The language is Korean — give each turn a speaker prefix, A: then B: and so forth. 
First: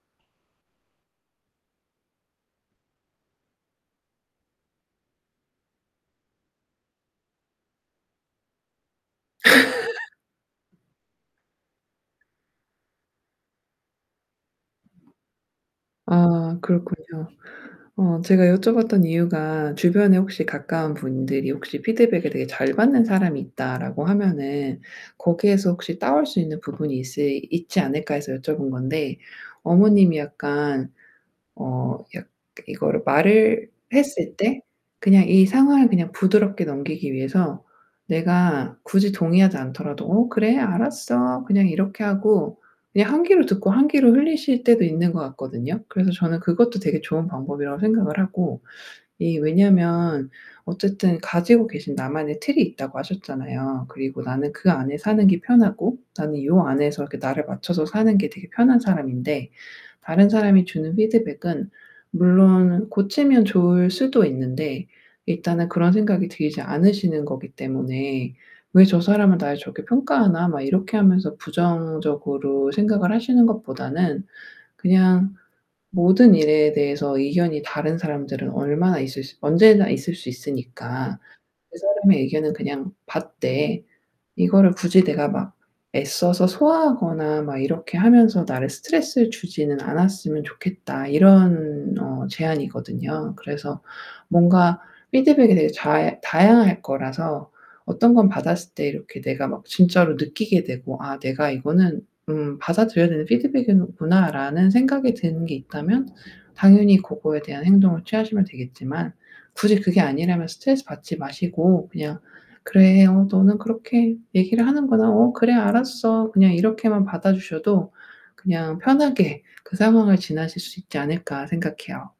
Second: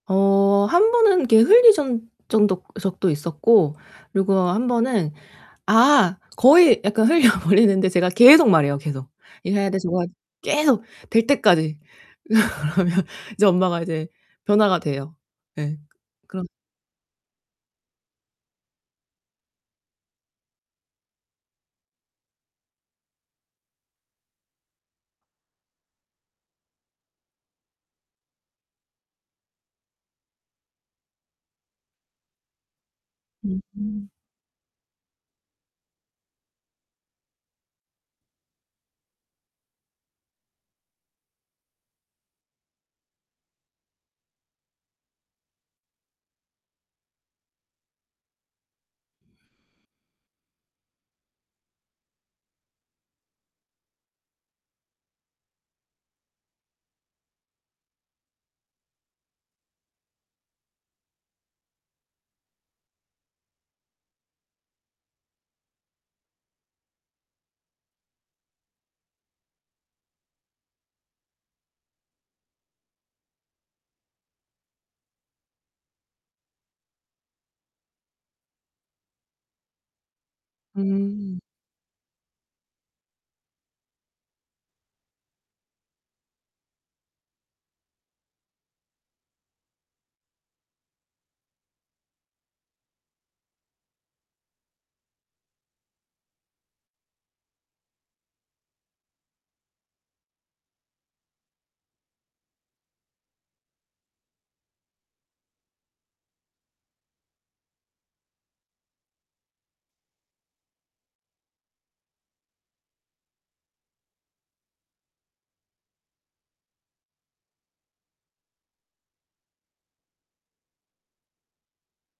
A: 어 한 번은 이렇게 흘린 전 정도 적도 있었고 그리고 한 번은 아 거의 약간 흘려버리는데 제가 계속 말해요 계속. [unintelligible] 계속, 될 때까지 그러면 이제 엄마가 이제 변화가 돼요. 예 그런
B: 아 그렇군요. 어 제가 여쭤봤던 이유가 주변에 혹시 가까운 분들이 혹시 '피드백을 되게 잘 받는 사람이 있다.'라고 하면은 '거기에서 혹시 따올 수 있는 부분이 있시 있지 않을까.' 해서 여쭤본 건데 어머님이 약간 어 약 이거를
A: 으
B: 말을
A: 음.
B: 했을 때 그냥 이 상황을 그냥 부드럽게 넘기기 위해서 내가 굳이 동의하지 않더라도 "어 그래. 알았어." 그냥 이렇게 하고 그냥 한 귀로 듣고 한 귀로 흘리실 때도 있는 것 같거든요. 그래서 저는 그것도 되게 좋은 방법이라고 생각을 하고. 이 왜냐면 어쨌든 가지고 계신 나만의 틀이 있다고 하셨잖아요. 그리고 나는 그 안에 사는 게 편하고 나는 요 안에서 이렇게 나를 맞춰서 사는 게 되게 편한 사람인데 다른 사람이 주는 피드백은 물론 고치면 좋을 수도 있는데 일단은 그런 생각이 들지 않으시는 거기 때문에 '왜 저 사람은 날 저렇게 평가하나.' 막 이렇게 하면서 부정적으로 생각을 하시는 것보다는 그냥 모든 일에 대해서 의견이 다른 사람들은 얼마나 있을 수 언제나 있을 수 있으니까
A: 음.
B: 그 사람의 의견은 그냥 받되 이거를 굳이 내가 막 애써서 소화하거나 막 이렇게 하면서 나를 스트레스를 주지는 않았으면 좋겠다 이런 어 제안이거든요. 그래서 뭔가 피드백이 되게 잘 다양할 거라서 어떤 건 받았을 때 이렇게 내가 막 진짜로 느끼게 되고 '아 내가 이거는 음 받아들여야 되는 피드백이구나.'라는 생각이 드는 게 있다면 당연히 그거에 대한 행동을 취하시면 되겠지만 굳이 그게 아니라면 스트레스 받지 마시고 그냥 "그래. 어 너는 그렇게 얘기를 하는구나. 어 그래 알았어." 그냥 이렇게만 받아 주셔도 그냥 '편하게 그 상황을 지나실 수 있지 않을까.' 생각해요.